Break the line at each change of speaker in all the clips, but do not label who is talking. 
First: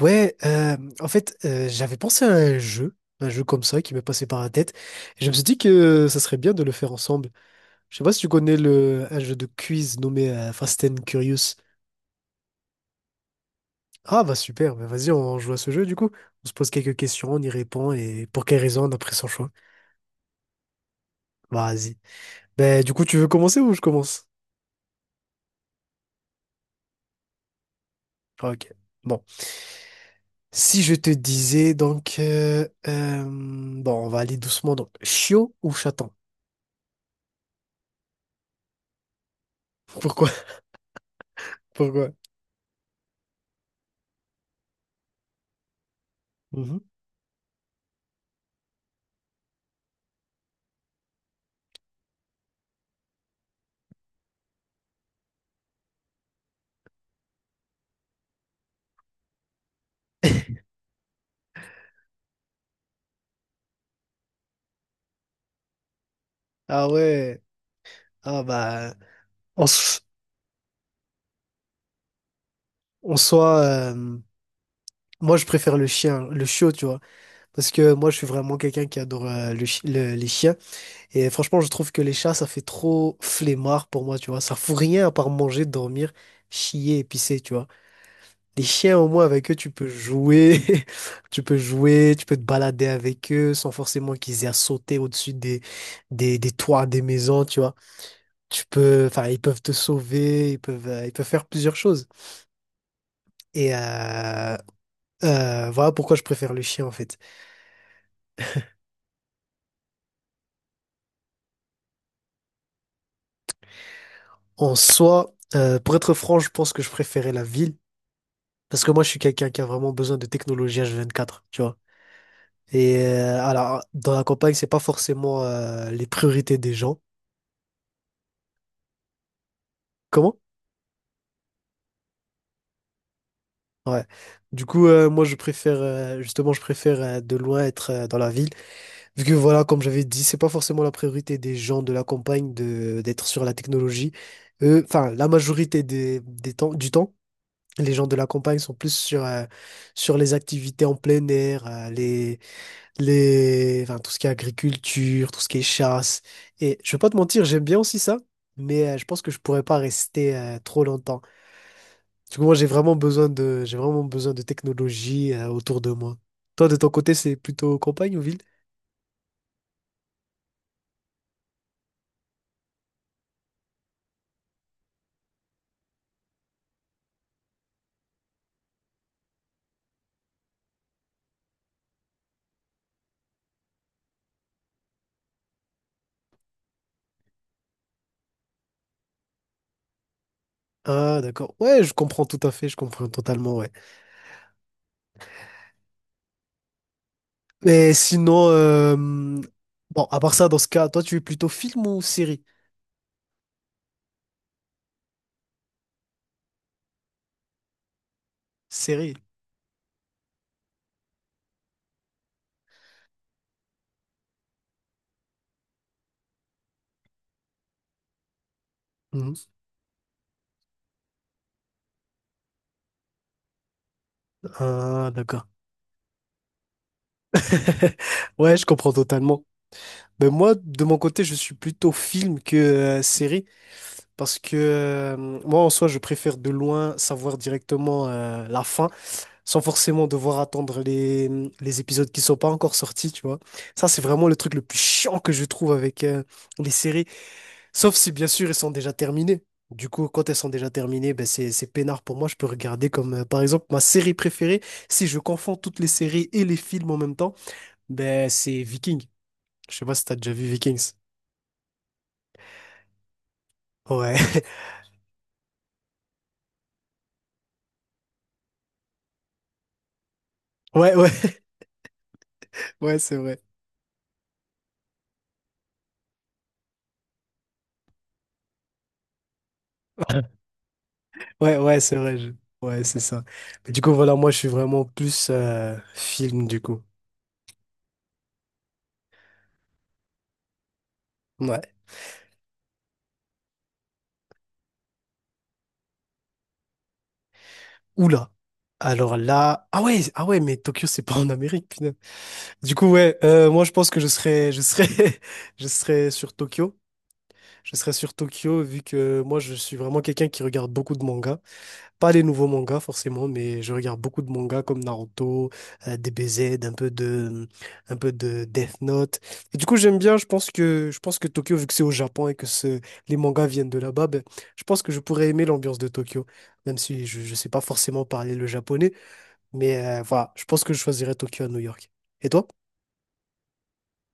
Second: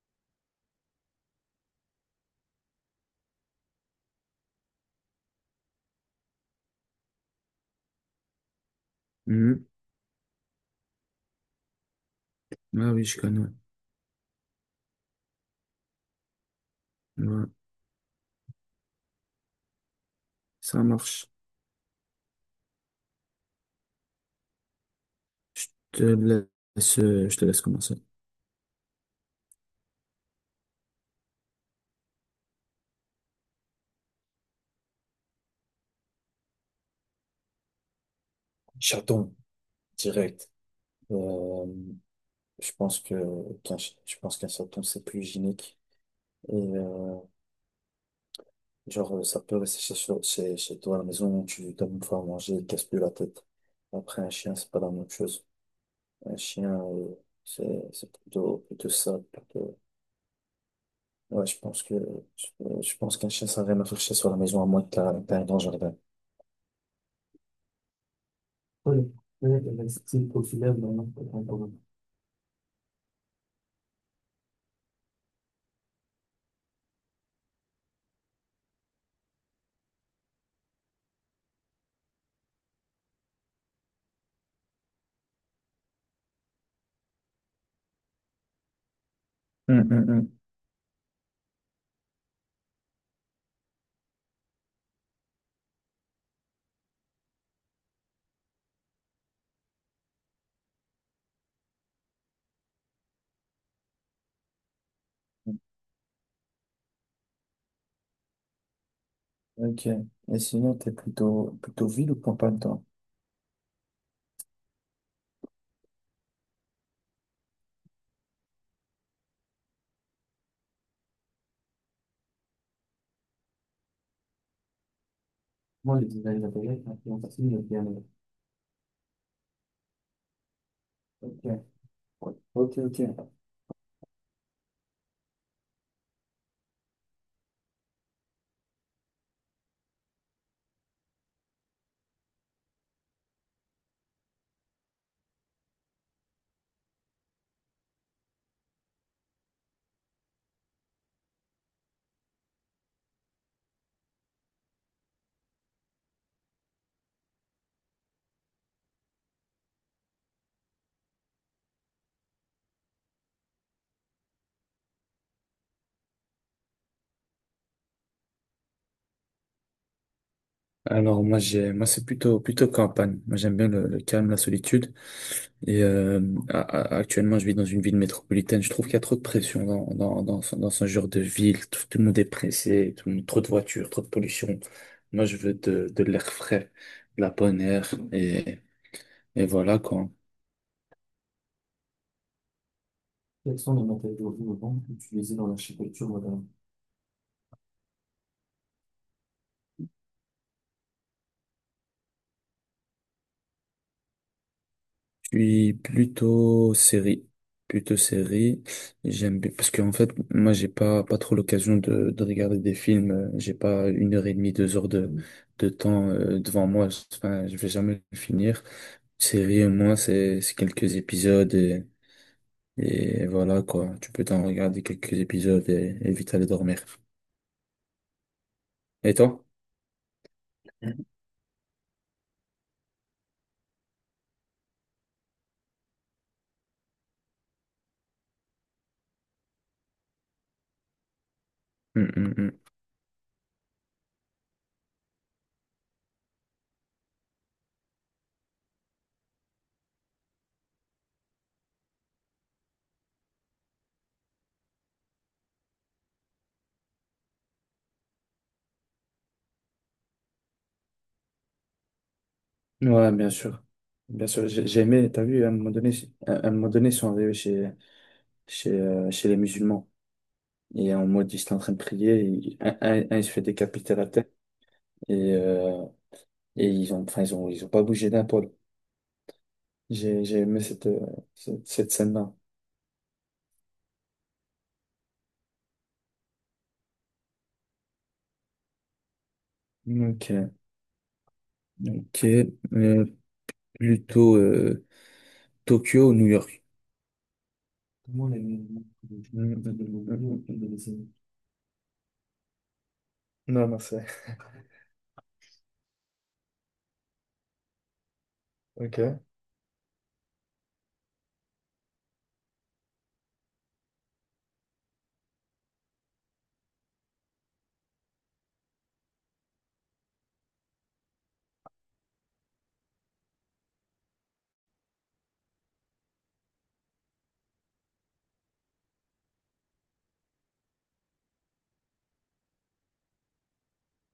Ouais, en fait, j'avais pensé à un jeu comme ça qui m'est passé par la tête. Et je me suis dit que ça serait bien de le faire ensemble. Je sais pas si tu connais un jeu de
Mhm.
quiz nommé Fast and Curious.
Ah oui, je connais.
Ah bah super, bah vas-y, on joue à ce jeu du coup. On se pose quelques questions, on
Ouais.
y répond et pour quelle raison on a pris son choix.
Ça marche.
Bah, vas-y. Ben du coup, tu veux commencer ou je commence?
Je te je te laisse commencer.
Ah, ok. Bon. Si je te disais donc, bon, on va aller doucement donc, chiot ou chaton?
Chaton,
Pourquoi?
direct. Euh,
Pourquoi?
je pense que je pense qu'un chaton, c'est plus hygiénique. Et
Mhm.
genre, ça peut rester chez toi à la maison, tu lui donnes une fois à manger, il casse plus la tête. Après, un chien, c'est pas la même chose. Un chien, c'est plutôt, plutôt sale. Ouais, je pense qu'un chien, ça n'a rien à faire chez soi à la maison, à moins que t'as un grand jardin.
Ah ouais. Ah bah
Oui, oui,
en,
le
s-
style populaire dans notre contemporain.
en soi, moi je préfère le chien, le chiot, tu vois, parce que moi je suis vraiment quelqu'un qui adore les chiens et franchement je trouve que les chats ça fait trop flemmard pour moi, tu vois, ça fout rien à part manger, dormir, chier et pisser, tu vois. Les chiens au moins avec eux tu
Hum,
peux
hum, hum.
jouer, tu peux jouer, tu peux te balader avec eux sans forcément qu'ils aient à sauter au-dessus des toits des maisons, tu vois. Enfin, ils peuvent te sauver, ils peuvent faire plusieurs choses. Et euh, voilà pourquoi je préfère le chien en fait.
Ok. Et sinon, t'es plutôt ville ou campagne, toi?
En soi, pour être franc, je pense que je préférais la ville parce que moi je suis quelqu'un qui a vraiment besoin de technologie H24, tu vois. Et alors dans la campagne, c'est pas forcément
Moi, le
les
design
priorités des
d'intérieur
gens.
influence aussi le bien.
Comment?
Ok, ouais. Ok, ok.
Ouais. Du coup, moi je préfère justement je préfère de loin être dans la ville vu que voilà comme j'avais dit, c'est pas forcément la priorité des gens de la campagne de d'être sur la technologie. Enfin, la majorité des temps, du temps. Les gens de la campagne sont plus sur les activités en plein air, enfin, tout ce qui est agriculture, tout ce qui est chasse. Et je vais pas te mentir, j'aime bien aussi ça, mais je pense que je pourrais pas rester trop longtemps. Du coup, moi, j'ai vraiment besoin de technologie autour de moi. Toi, de ton côté, c'est plutôt campagne ou ville?
Alors moi c'est plutôt campagne. Moi j'aime bien le calme, la solitude. Et actuellement je vis dans une ville métropolitaine. Je trouve qu'il y a trop de pression dans ce genre de ville. Tout le monde est pressé, trop de voitures, trop de pollution. Moi je veux de l'air frais, de la bonne air. Et voilà quoi.
Ah, d'accord. Ouais, je comprends tout à fait, je comprends totalement,
Quels
ouais.
sont les matériaux innovants utilisés dans l'architecture moderne?
Mais sinon, bon, à part ça, dans ce cas, toi, tu es plutôt film ou série?
Je suis plutôt série. Plutôt série.
Série.
J'aime bien, parce qu'en fait, moi, j'ai pas trop l'occasion de regarder des films. J'ai pas une heure et demie, 2 heures de temps devant moi. Enfin, je vais jamais le finir.
Mmh.
Série, au moins, c'est quelques épisodes et voilà, quoi. Tu peux t'en regarder
Ah,
quelques
d'accord.
épisodes et vite aller dormir.
Ouais, je comprends
Et
totalement.
toi?
Ben moi, de mon
Mm,
côté, je suis plutôt film que série parce que moi, en soi, je préfère de loin savoir directement la fin sans forcément devoir attendre les
mm,
épisodes qui sont pas
mm.
encore sortis, tu vois. Ça, c'est vraiment le truc le plus chiant que je trouve avec les séries, sauf si, bien sûr, elles sont déjà terminées. Du coup, quand elles sont déjà terminées, ben c'est peinard pour moi. Je peux regarder comme, par exemple, ma série préférée, si je confonds toutes les séries et les films en même temps. Ben, c'est Vikings. Je sais pas si t'as déjà vu Vikings.
Ouais, bien sûr.
Ouais.
Bien sûr, j'ai j'ai aimé, t'as vu, à un moment donné, ils sont arrivés chez les musulmans.
Ouais,
Et en
ouais,
mode, ils étaient en train de prier. Et
ouais, c'est
un, il se
vrai.
fait décapiter la tête. Et, euh, et enfin, ils ont pas bougé d'un poil. J'ai aimé cette, euh,
Ouais,
cette,
ouais,
cette
c'est vrai.
scène-là.
Ouais, c'est ça. Mais du coup, voilà, moi, je suis vraiment plus film, du coup.
Ok,
Ouais.
ok. Euh, plutôt, Tokyo ou New York? Comment?
Oula.
Mm,
Alors
mm, mm,
là. Ah ouais, ah ouais, mais Tokyo,
mm,
c'est
mm.
pas en Amérique, putain. Du coup, ouais, moi,
Non,
je
non,
pense que
c'est.
je serais sur Tokyo. Je serais sur Tokyo, vu
Ok.
que moi, je suis vraiment quelqu'un qui regarde beaucoup de mangas. Pas les nouveaux mangas forcément, mais je regarde beaucoup de mangas comme Naruto, DBZ, un peu de Death Note. Et du coup, j'aime bien. Je pense que Tokyo, vu que c'est au Japon et que les mangas viennent de là-bas, ben, je pense que je pourrais aimer l'ambiance de Tokyo, même si je ne sais pas forcément parler le japonais. Mais voilà, je pense que je choisirais Tokyo à New York. Et toi?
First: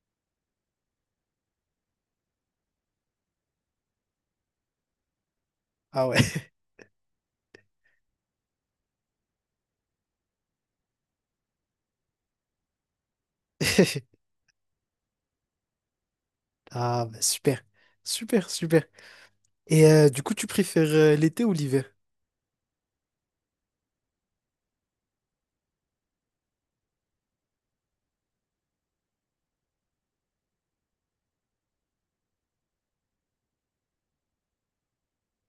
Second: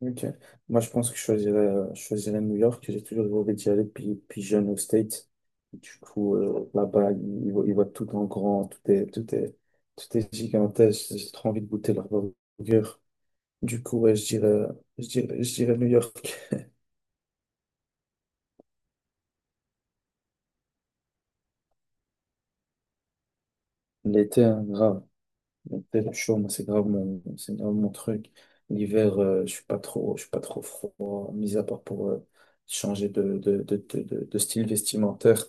Ok. Moi, je pense que je choisirais New York. J'ai toujours rêvé d'y aller depuis jeune aux States. Du
Ah ouais.
coup, là-bas, ils voient tout en grand, tout est gigantesque. J'ai trop envie de goûter leur burger. Du coup, ouais, je dirais New York.
Ah bah, super, super, super. Et du coup, tu préfères l'été ou l'hiver?
L'été, hein, grave. L'été, le chaud, moi, c'est grave mon truc. L'hiver, je suis pas trop froid, mis à part pour changer de style vestimentaire.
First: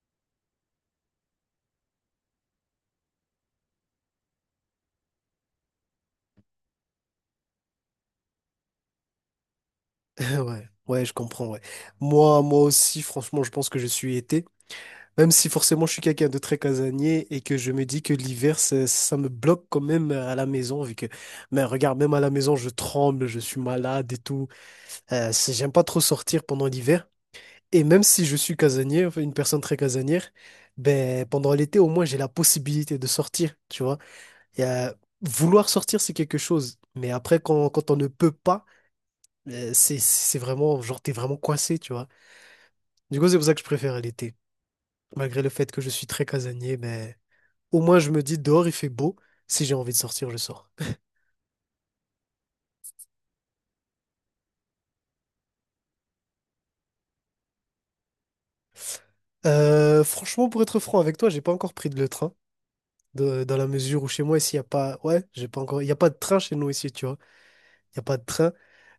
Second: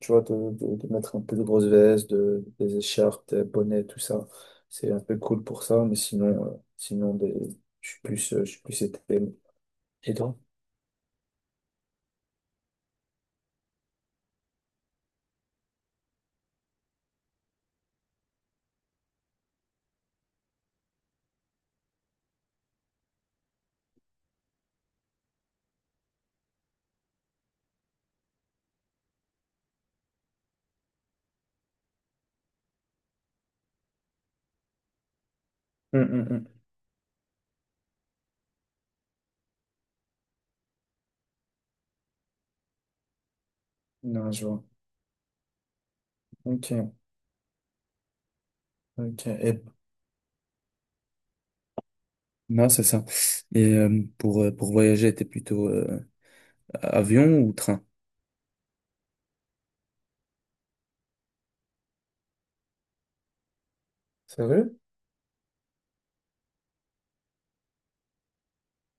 Tu vois, de mettre un peu de grosses vestes, des écharpes, des bonnets, tout ça. C'est un peu cool pour ça, mais sinon, je suis plus été. Et toi?
Ouais, ouais, je comprends, ouais. Moi, moi aussi, franchement, je pense que je suis été. Même si forcément je suis quelqu'un de très casanier et que je me dis que l'hiver, ça me bloque quand même à la maison, vu que, mais regarde, même à la maison, je tremble, je suis malade et tout. J'aime pas trop sortir pendant l'hiver. Et même si je suis casanier, enfin, une personne très casanière, ben, pendant l'été, au moins, j'ai la possibilité de sortir, tu vois. Et, euh, vouloir sortir,
Hum,
c'est
hum,
quelque
hum.
chose. Mais après, quand on ne peut pas, c'est vraiment, genre, t'es vraiment coincé, tu vois. Du coup, c'est pour ça que je préfère
Non,
l'été.
je vois.
Malgré le fait que je suis très casanier,
Ok,
mais au moins je me dis dehors il fait beau.
ok.
Si j'ai envie de sortir, je sors.
Non, c'est ça. Et pour voyager, t'es plutôt avion ou train?
Franchement, pour être franc avec toi, j'ai pas encore pris de le train. Dans la mesure où chez moi, ici, il n'y a
Sérieux?
pas. Ouais, j'ai pas encore. Il n'y a pas de train chez nous ici, tu vois. Il n'y a pas de train.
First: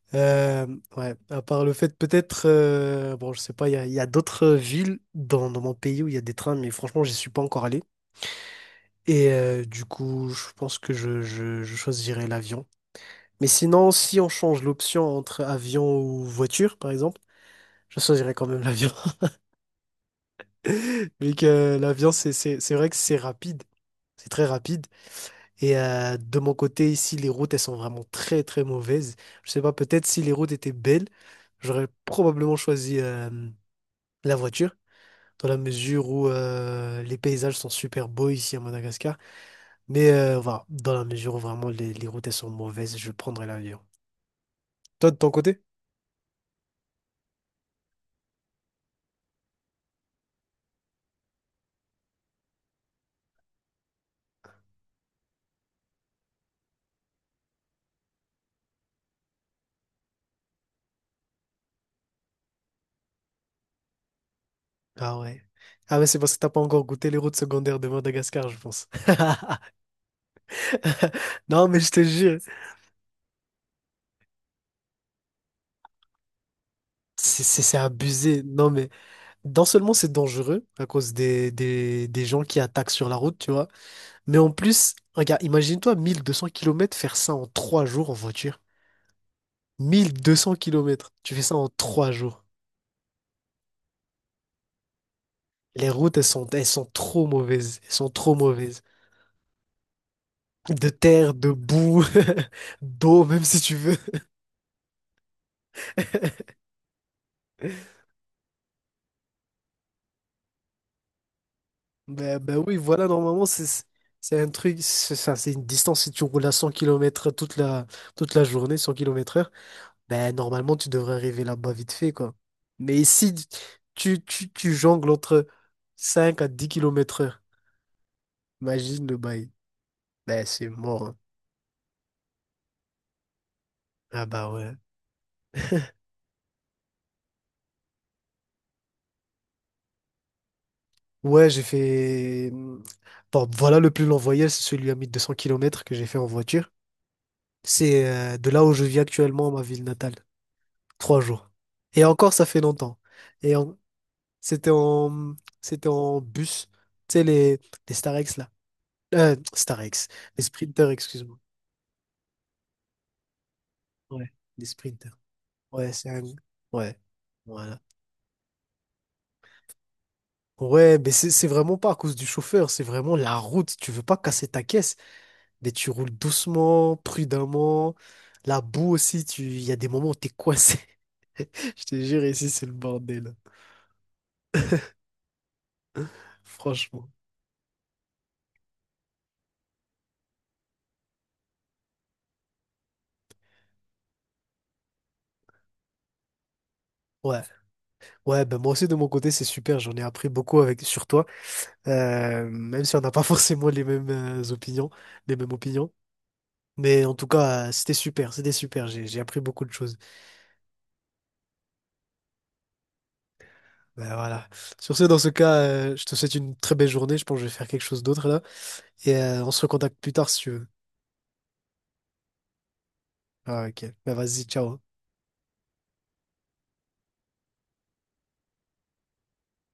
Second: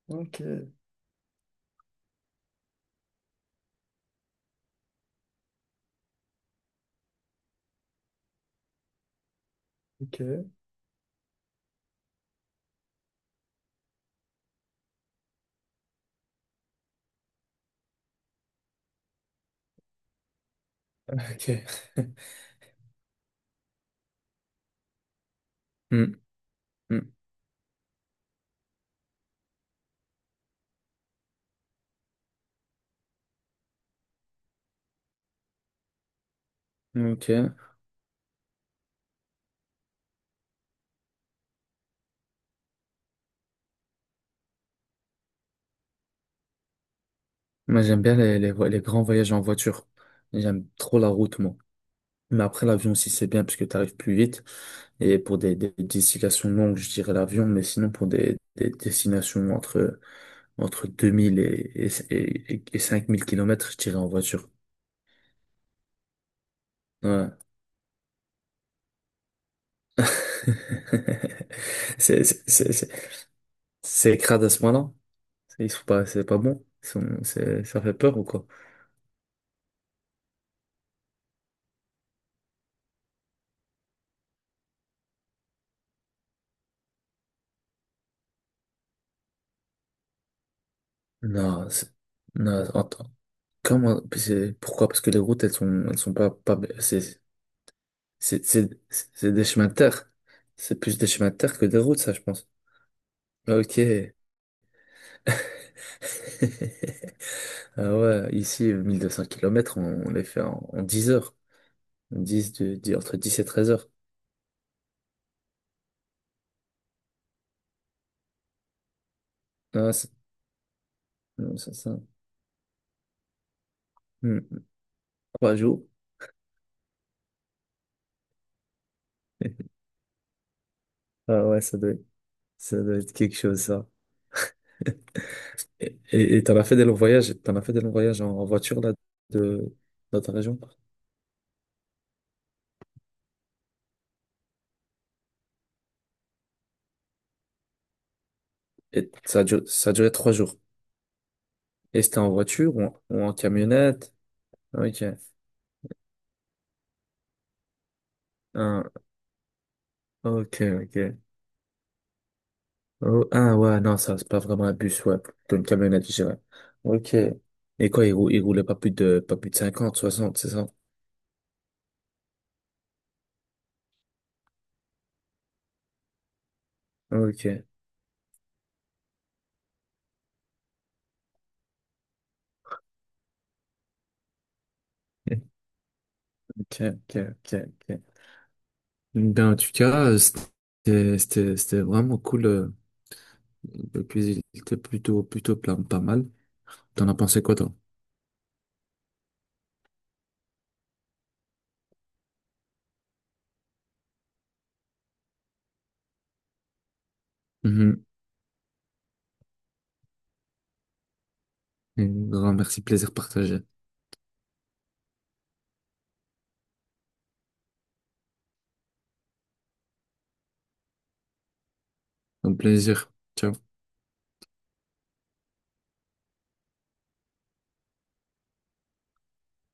Ok,
Euh, ouais, à part le fait, peut-être. Bon, je sais pas, il y a d'autres villes dans mon pays où il y a des trains, mais franchement, j'y suis pas encore allé. Du coup,
ok,
je pense que je choisirais l'avion. Mais sinon, si on change l'option entre avion ou voiture, par exemple, je choisirais quand même l'avion. Vu
ok.
que l'avion, c'est vrai que c'est rapide. C'est très rapide. Et
Hmm,
de mon côté, ici, les routes, elles sont vraiment très, très mauvaises. Je sais pas, peut-être si les routes étaient belles, j'aurais probablement choisi la voiture, dans la mesure où
hmm,
les
ok.
paysages sont super beaux ici à Madagascar. Mais voilà, dans la mesure où vraiment les routes, elles sont mauvaises, je prendrais l'avion. Toi, de ton côté?
Moi, j'aime bien les grands voyages en voiture. J'aime trop la route, moi. Mais après, l'avion aussi, c'est bien parce que tu arrives plus vite. Et pour des destinations longues, je dirais l'avion, mais sinon pour des destinations entre 2000 et 5000 kilomètres je dirais en voiture.
Ah ouais. Ah ouais, c'est parce que t'as pas encore goûté les routes
Ouais.
secondaires de Madagascar, je pense. Non, mais je te
C'est
jure,
c'est- c'est- c'est- c'est crade à ce point-là. C'est Ils sont pas, c'est pas bon.
c'est c'est- c'est
Ça fait peur ou
abusé.
quoi?
Non, mais non seulement c'est dangereux à cause des gens qui attaquent sur la route, tu vois, mais en plus, regarde, imagine-toi 1200 kilomètres faire ça en trois jours en voiture. 1200 kilomètres, tu fais ça en
Non,
trois jours.
non, attends. Comment, pourquoi? Parce que les routes, elles sont,
Les
elles sont
routes, elles
pas,
sont,
pas,
elles sont trop mauvaises. Elles sont trop
C'est c'est-
mauvaises.
c'est des chemins de terre. C'est
De
plus des chemins
terre,
de
de
terre que des routes,
boue,
ça, je pense.
d'eau, même si tu
Ok.
veux.
Ah ouais, ici, 1200 km, on les fait en 10 heures.
Bah, bah oui, voilà,
Entre 10 et
normalement, c'est,
13
c'est
heures.
c'est un truc, c'est ça, c'est une distance, si tu roules à 100 kilomètres toute la journée, 100 km/h,
Ah, c'est
bah, normalement, tu devrais arriver
non,
là-bas
c'est
vite
ça.
fait, quoi. Mais si tu,
Hmm.
tu, tu jongles entre
3 jours.
5 à 10 km/h, imagine le bail. Bah, c'est mort, hein.
Ah ouais, ça doit être quelque chose, ça.
Ah bah ouais.
Et t'en as fait des longs voyages en voiture, là, de, dans ta région?
Ouais, j'ai fait, bon, voilà le plus long voyage, c'est celui à 1200 kilomètres que j'ai fait en voiture. C'est de là où je vis
Et ça a
actuellement,
duré,
ma ville
ça a duré
natale.
3 jours.
Trois jours.
Et
Et
c'était en
encore, ça fait
voiture
longtemps.
ou en
Et en-
camionnette?
C'était
Ok.
en, c'était en bus. Tu sais, les Starex, là.
Ah,
Starex. Les
ok,
sprinters,
ok.
excuse-moi.
Oh, ah ouais, non, ça, c'est
Ouais,
pas vraiment
les
un bus,
sprinters.
ouais, plutôt une
Ouais,
camionnette,
c'est
je
un...
dirais.
Ouais,
Ok.
voilà.
Et quoi, il roulait pas plus de 50 60 c'est ça?
Ouais, mais c'est vraiment pas à cause du chauffeur, c'est vraiment la route. Tu veux pas casser ta caisse, mais tu roules doucement,
Ok.
prudemment. La boue aussi, tu... il y a des moments où t'es coincé. Je te jure, ici, c'est le bordel.
Ok,
Franchement.
ok, ok, ok. Ben, en tout cas, c'était vraiment cool. Et puis, il était plutôt plein, pas mal. T'en as
Ouais,
pensé quoi, toi?
ouais, ben moi aussi, de mon côté, c'est super. J'en ai appris beaucoup avec... sur toi. Même si on n'a pas forcément les mêmes opinions, les mêmes opinions. Mais en tout cas, c'était
Mhm.
super, c'était super. J'ai appris beaucoup de choses.
Un grand merci, plaisir partagé.
Ben voilà. Sur ce, dans ce cas, je te souhaite une très belle journée. Je pense que je vais faire quelque chose d'autre là. On se recontacte plus tard si tu veux.
Au plaisir. Ciao.
Ah, ok. Ben vas-y, ciao.